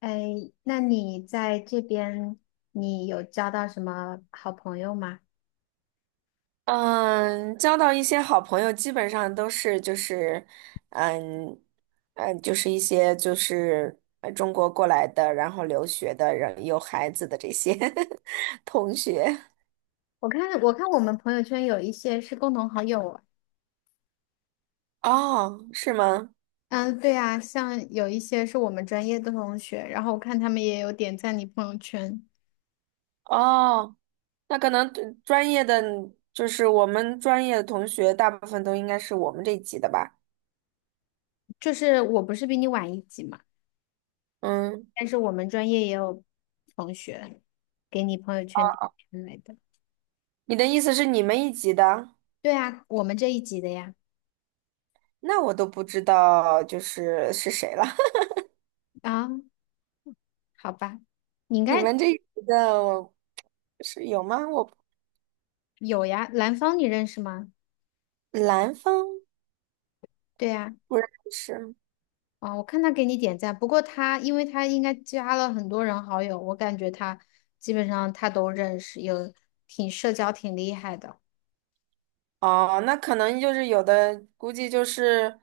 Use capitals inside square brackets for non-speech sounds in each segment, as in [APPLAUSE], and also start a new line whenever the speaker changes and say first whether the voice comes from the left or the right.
left: 哎，那你在这边，你有交到什么好朋友吗？
right: 嗯，交到一些好朋友，基本上都是就是，嗯就是一些就是中国过来的，然后留学的人，有孩子的这些 [LAUGHS] 同学。
left: 我看我们朋友圈有一些是共同好友啊。
right: 哦，是吗？
left: 嗯，对啊，像有一些是我们专业的同学，然后我看他们也有点赞你朋友圈。
right: 哦，那可能对专业的，就是我们专业的同学，大部分都应该是我们这一级的吧？
left: 就是我不是比你晚一级嘛，
right: 嗯，
left: 但是我们专业也有同学给你朋友圈点赞来的。
right: 你的意思是你们一级的？
left: 对啊，我们这一级的呀。
right: 那我都不知道就是是谁了。
left: 啊，好吧，你应
right: 你
left: 该
right: 们这里的我是有吗？我
left: 有呀。兰芳你认识吗？
right: 兰方
left: 对呀。
right: 不认识。
left: 啊，我看他给你点赞，不过他因为他应该加了很多人好友，我感觉他基本上他都认识，有挺社交挺厉害的。
right: 哦，那可能就是有的，估计就是，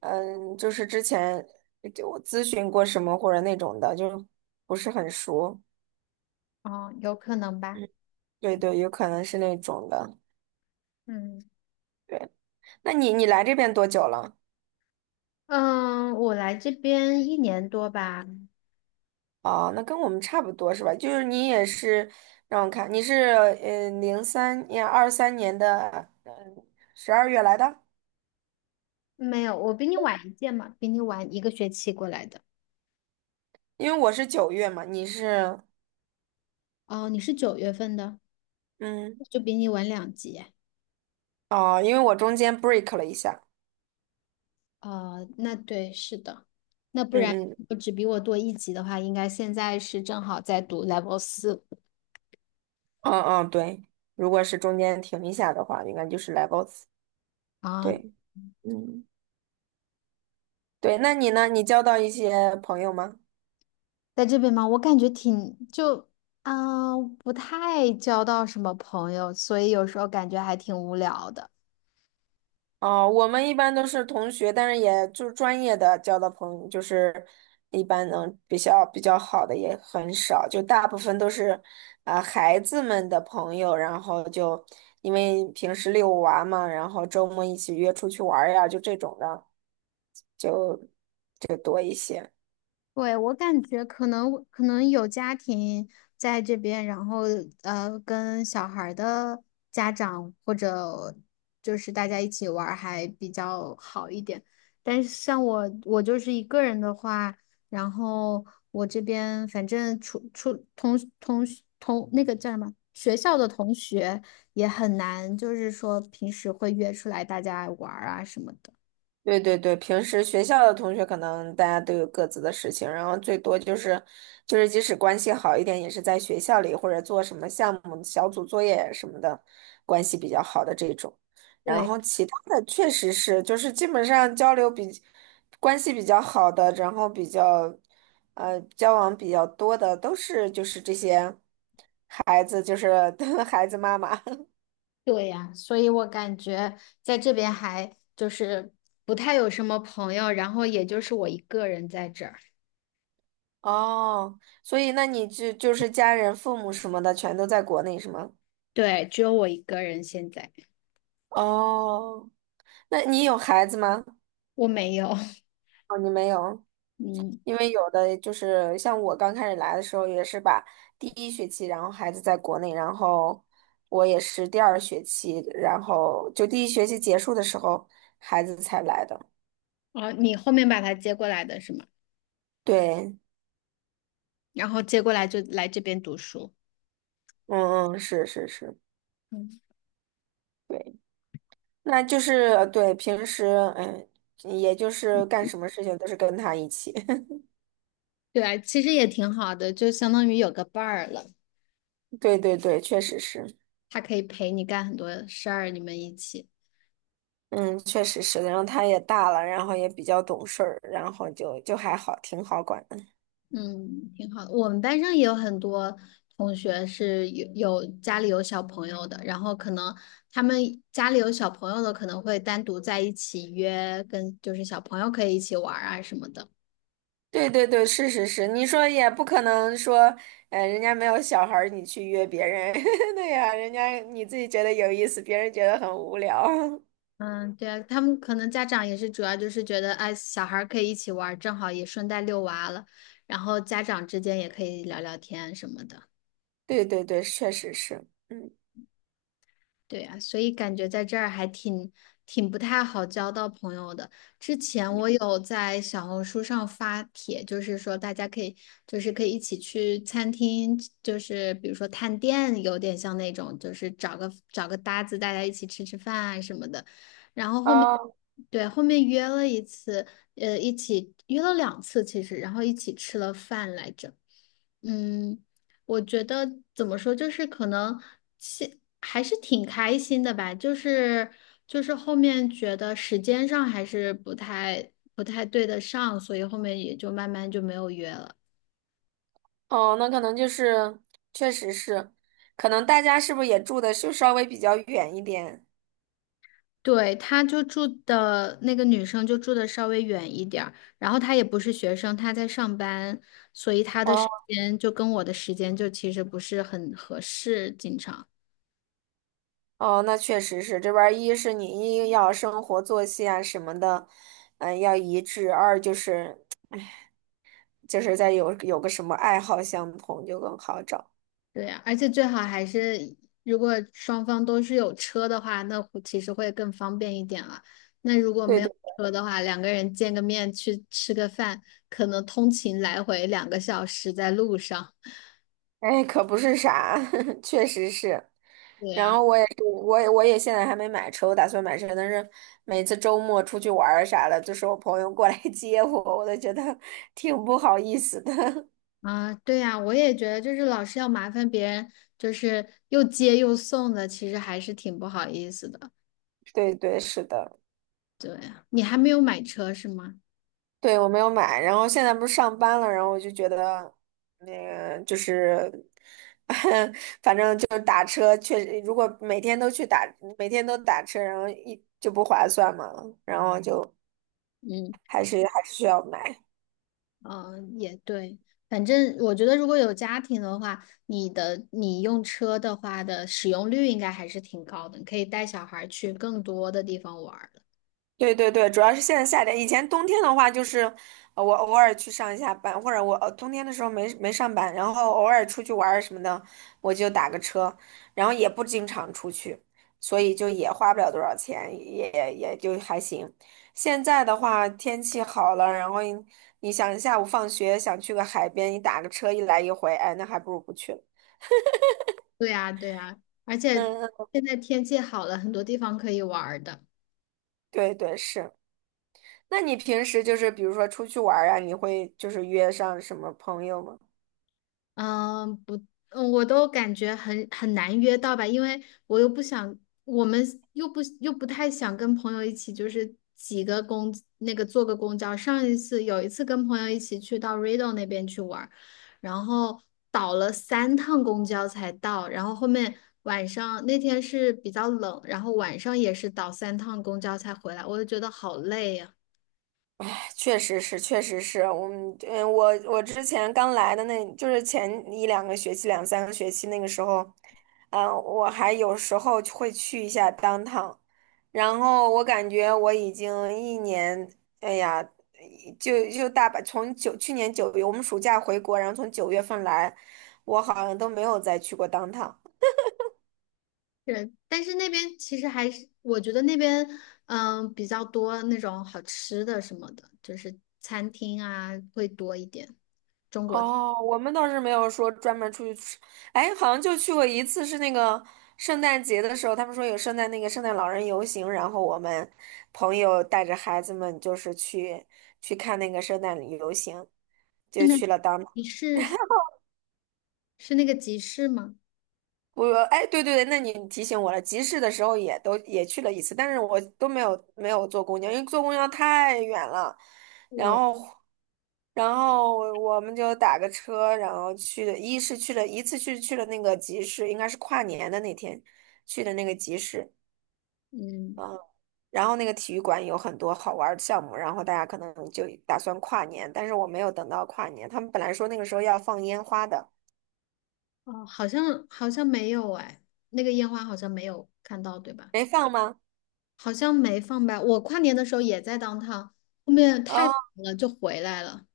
right: 就是之前就我咨询过什么或者那种的，就不是很熟。
left: 哦，有可能吧。
right: 嗯，对对，有可能是那种的。
left: 嗯
right: 对，那你来这边多久了？
left: 嗯，我来这边1年多吧。
right: 哦，那跟我们差不多是吧？就是你也是，让我看，你是零三年二三年的12月来的。
left: 没有，我比你晚一届嘛，比你晚一个学期过来的。
right: 因为我是九月嘛，你是
left: 哦，你是9月份的，
right: 嗯。
left: 就比你晚两级。
right: 哦，因为我中间 break 了一下，
left: 哦，那对，是的，那不
right: 嗯
left: 然
right: 嗯
left: 我只比我多一级的话，应该现在是正好在读 level 4。
right: 嗯嗯，对，如果是中间停一下的话，应该就是 levels，
left: 啊，
right: 对，嗯对，那你呢？你交到一些朋友吗？
left: 在这边吗？我感觉挺就啊、不太交到什么朋友，所以有时候感觉还挺无聊的。
right: 哦，我们一般都是同学，但是也就是专业的交的朋友，就是一般能比较好的也很少，就大部分都是孩子们的朋友，然后就因为平时遛娃嘛，然后周末一起约出去玩儿呀，就这种的。
left: 对，我感觉可能有家庭在这边，然后跟小孩儿的家长或者就是大家一起玩儿还比较好一点。但是像我，我就是一个人的话，然后我这边反正出出同同同那个叫什么学校的同学也很难，就是说平时会约出来大家玩儿啊什么的。
right: 对对对，平时学校的同学可能大家都有各自的事情，然后最多就是，即使关系好一点，也是在学校里或者做什么项目、小组作业什么的，关系比较好的这种。然
left: 对。
right: 后其他的确实是，就是基本上交流比关系比较好的，然后比较交往比较多的，都是就是这些孩子，就是 [LAUGHS] 孩子妈妈。
left: 对呀，所以我感觉在这边还就是不太有什么朋友，然后也就是我一个人在这儿。
right: 哦，所以那你就是家人、父母什么的全都在国内是吗？
left: 对，只有我一个人现在。
right: 哦，那你有孩子吗？
left: 我没有。
right: 哦，你没有，
left: [LAUGHS] 嗯。
right: 因为有的就是像我刚开始来的时候，也是把第一学期，然后孩子在国内，然后我也是第二学期，然后就第一学期结束的时候，孩子才来的。
left: 哦，你后面把他接过来的是吗？
right: 对，
left: 然后接过来就来这边读书。
right: 嗯嗯，是是是，
left: 嗯，
right: 对，那就是对平时，嗯，也就是干什么事情都是跟他一起。
left: 对啊，其实也挺好的，就相当于有个伴儿了，
right: 对对对，确实是，
left: 他可以陪你干很多事儿，你们一起。
right: 嗯，确实是然后他也大了，然后也比较懂事儿，然后就还好，挺好管的。
left: 嗯，挺好的。我们班上也有很多同学是有家里有小朋友的，然后可能他们家里有小朋友的，可能会单独在一起约，跟就是小朋友可以一起玩儿啊什么的。
right: 对对对，是是是，你说也不可能说，人家没有小孩儿，你去约别人，[LAUGHS] 对呀、人家你自己觉得有意思，别人觉得很无聊。
left: 嗯，对啊，他们可能家长也是主要就是觉得，哎，小孩儿可以一起玩儿正好也顺带遛娃了，然后家长之间也可以聊聊天什么的。
right: [LAUGHS] 对对对，确实是，嗯。
left: 对呀，所以感觉在这儿还挺不太好交到朋友的。之前我有在小红书上发帖，就是说大家可以，就是可以一起去餐厅，就是比如说探店，有点像那种，就是找个搭子，大家一起吃吃饭啊什么的。然后后面，
right: 哦
left: 对，后面约了一次，一起约了2次其实，然后一起吃了饭来着。嗯，我觉得怎么说，就是可能现还是挺开心的吧，就是就是后面觉得时间上还是不太对得上，所以后面也就慢慢就没有约了。
right: 哦，那可能就是，确实是，可能大家是不是也住的就稍微比较远一点？
left: 对，他就住的那个女生就住的稍微远一点儿，然后她也不是学生，她在上班，所以她的时
right: 哦。
left: 间就跟我的时间就其实不是很合适，经常。
right: 哦，那确实是这边儿一是你一要生活作息啊什么的，嗯，要一致；二就是就是在有有个什么爱好相同就更好找。
left: 对呀，而且最好还是如果双方都是有车的话，那会其实会更方便一点了。那如果
right: 对
left: 没有
right: 对，
left: 车的话，两个人见个面去吃个饭，可能通勤来回2个小时在路上。
right: 哎，可不是啥，[LAUGHS] 确实是。
left: 对
right: 然
left: 呀。
right: 后我也是，我也现在还没买车，我打算买车，但是每次周末出去玩儿啥的，就是我朋友过来 [LAUGHS] 接我，我都觉得挺不好意思的。
left: 啊，对呀，我也觉得就是老是要麻烦别人，就是又接又送的，其实还是挺不好意思的。
right: [LAUGHS] 对对，是的。
left: 对呀，你还没有买车是吗？
right: 对，我没有买，然后现在不是上班了，然后我就觉得那个就是，[LAUGHS] 反正就是打车，确实如果每天都打车，然后一就不划算嘛，然后就
left: 嗯。
right: 还是需要买。
left: 嗯，也对，反正我觉得如果有家庭的话，你用车的话的使用率应该还是挺高的，你可以带小孩儿去更多的地方玩儿的。
right: 对对对，主要是现在夏天，以前冬天的话就是，我偶尔去上一下班，或者我冬天的时候没上班，然后偶尔出去玩儿什么的，我就打个车，然后也不经常出去，所以就也花不了多少钱，也也就还行。现在的话天气好了，然后你想下午放学想去个海边，你打个车一来一回，哎，那还不如不去了。
left: 对呀，对呀，而且
right: 嗯嗯，
left: 现在天气好了，很多地方可以玩儿的。
right: 对对是。那你平时就是比如说出去玩儿啊，你会就是约上什么朋友吗？
left: 嗯，不。嗯我都感觉很难约到吧，因为我又不想，我们又不太想跟朋友一起，就是几个公那个坐个公交。上一次有一次跟朋友一起去到 Ride 那边去玩儿，然后倒了三趟公交才到，然后后面晚上那天是比较冷，然后晚上也是倒三趟公交才回来，我就觉得好累呀。
right: 确实是，我们，我之前刚来的那，就是前一2个学期、两三个学期那个时候，嗯，我还有时候会去一下当趟，然后我感觉我已经一年，哎呀，就大把，从去年九月，我们暑假回国，然后从9月份来，我好像都没有再去过当趟。
left: 是，但是那边其实还是，我觉得那边比较多那种好吃的什么的，就是餐厅啊会多一点。中国是。
right: 哦，我们倒是没有说专门出去吃，哎，好像就去过一次，是那个圣诞节的时候，他们说有圣诞老人游行，然后我们朋友带着孩子们就是去看那个圣诞游行，就
left: 那
right: 去了当。
left: 集市是那个集市吗？
right: 我说，哎，对对对，那你提醒我了。集市的时候也都去了一次，但是我都没有坐公交，因为坐公交太远了。然
left: 对，
right: 后，然后我们就打个车，然后去的，一是去了一次去了那个集市，应该是跨年的那天去的那个集市，
left: 嗯。
right: 啊。然后那个体育馆有很多好玩儿的项目，然后大家可能就打算跨年，但是我没有等到跨年，他们本来说那个时候要放烟花的，
left: 哦，好像没有哎，那个烟花好像没有看到，对吧？
right: 没放吗？
left: 好像没放吧。我跨年的时候也在当趟，后面太晚
right: 啊。
left: 了就回来了。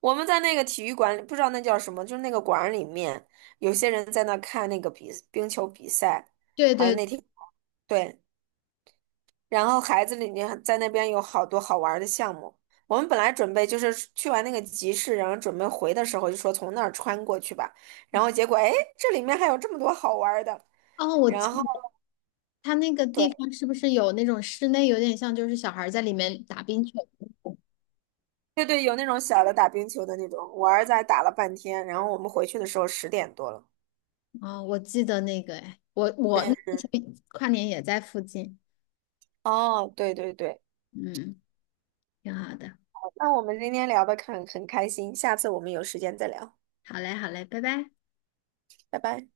right: 我们在那个体育馆里，不知道那叫什么，就是那个馆儿里面，有些人在那看那个冰球比赛，
left: 对
right: 好像
left: 对。
right: 那天对，然后孩子里面在那边有好多好玩儿的项目。我们本来准备就是去完那个集市，然后准备回的时候就说从那儿穿过去吧，然后结果哎，诶这里面还有这么多好玩儿的。
left: 哦，
right: 然后
left: 它那个地
right: 对
left: 方是不是有那种室内，有点像就是小孩儿在里面打冰球？
right: 对对，有那种小的打冰球的那种，我儿子还打了半天，然后我们回去的时候10点多了。
left: 哦，我记得那个，哎，我那
right: 嗯
left: 个
right: 嗯，
left: 时候跨年也在附近。
right: 哦，对对对。
left: 嗯，挺好的。
right: 那我们今天聊得很开心，下次我们有时间再聊，
left: 好嘞，好嘞，拜拜。
right: 拜拜。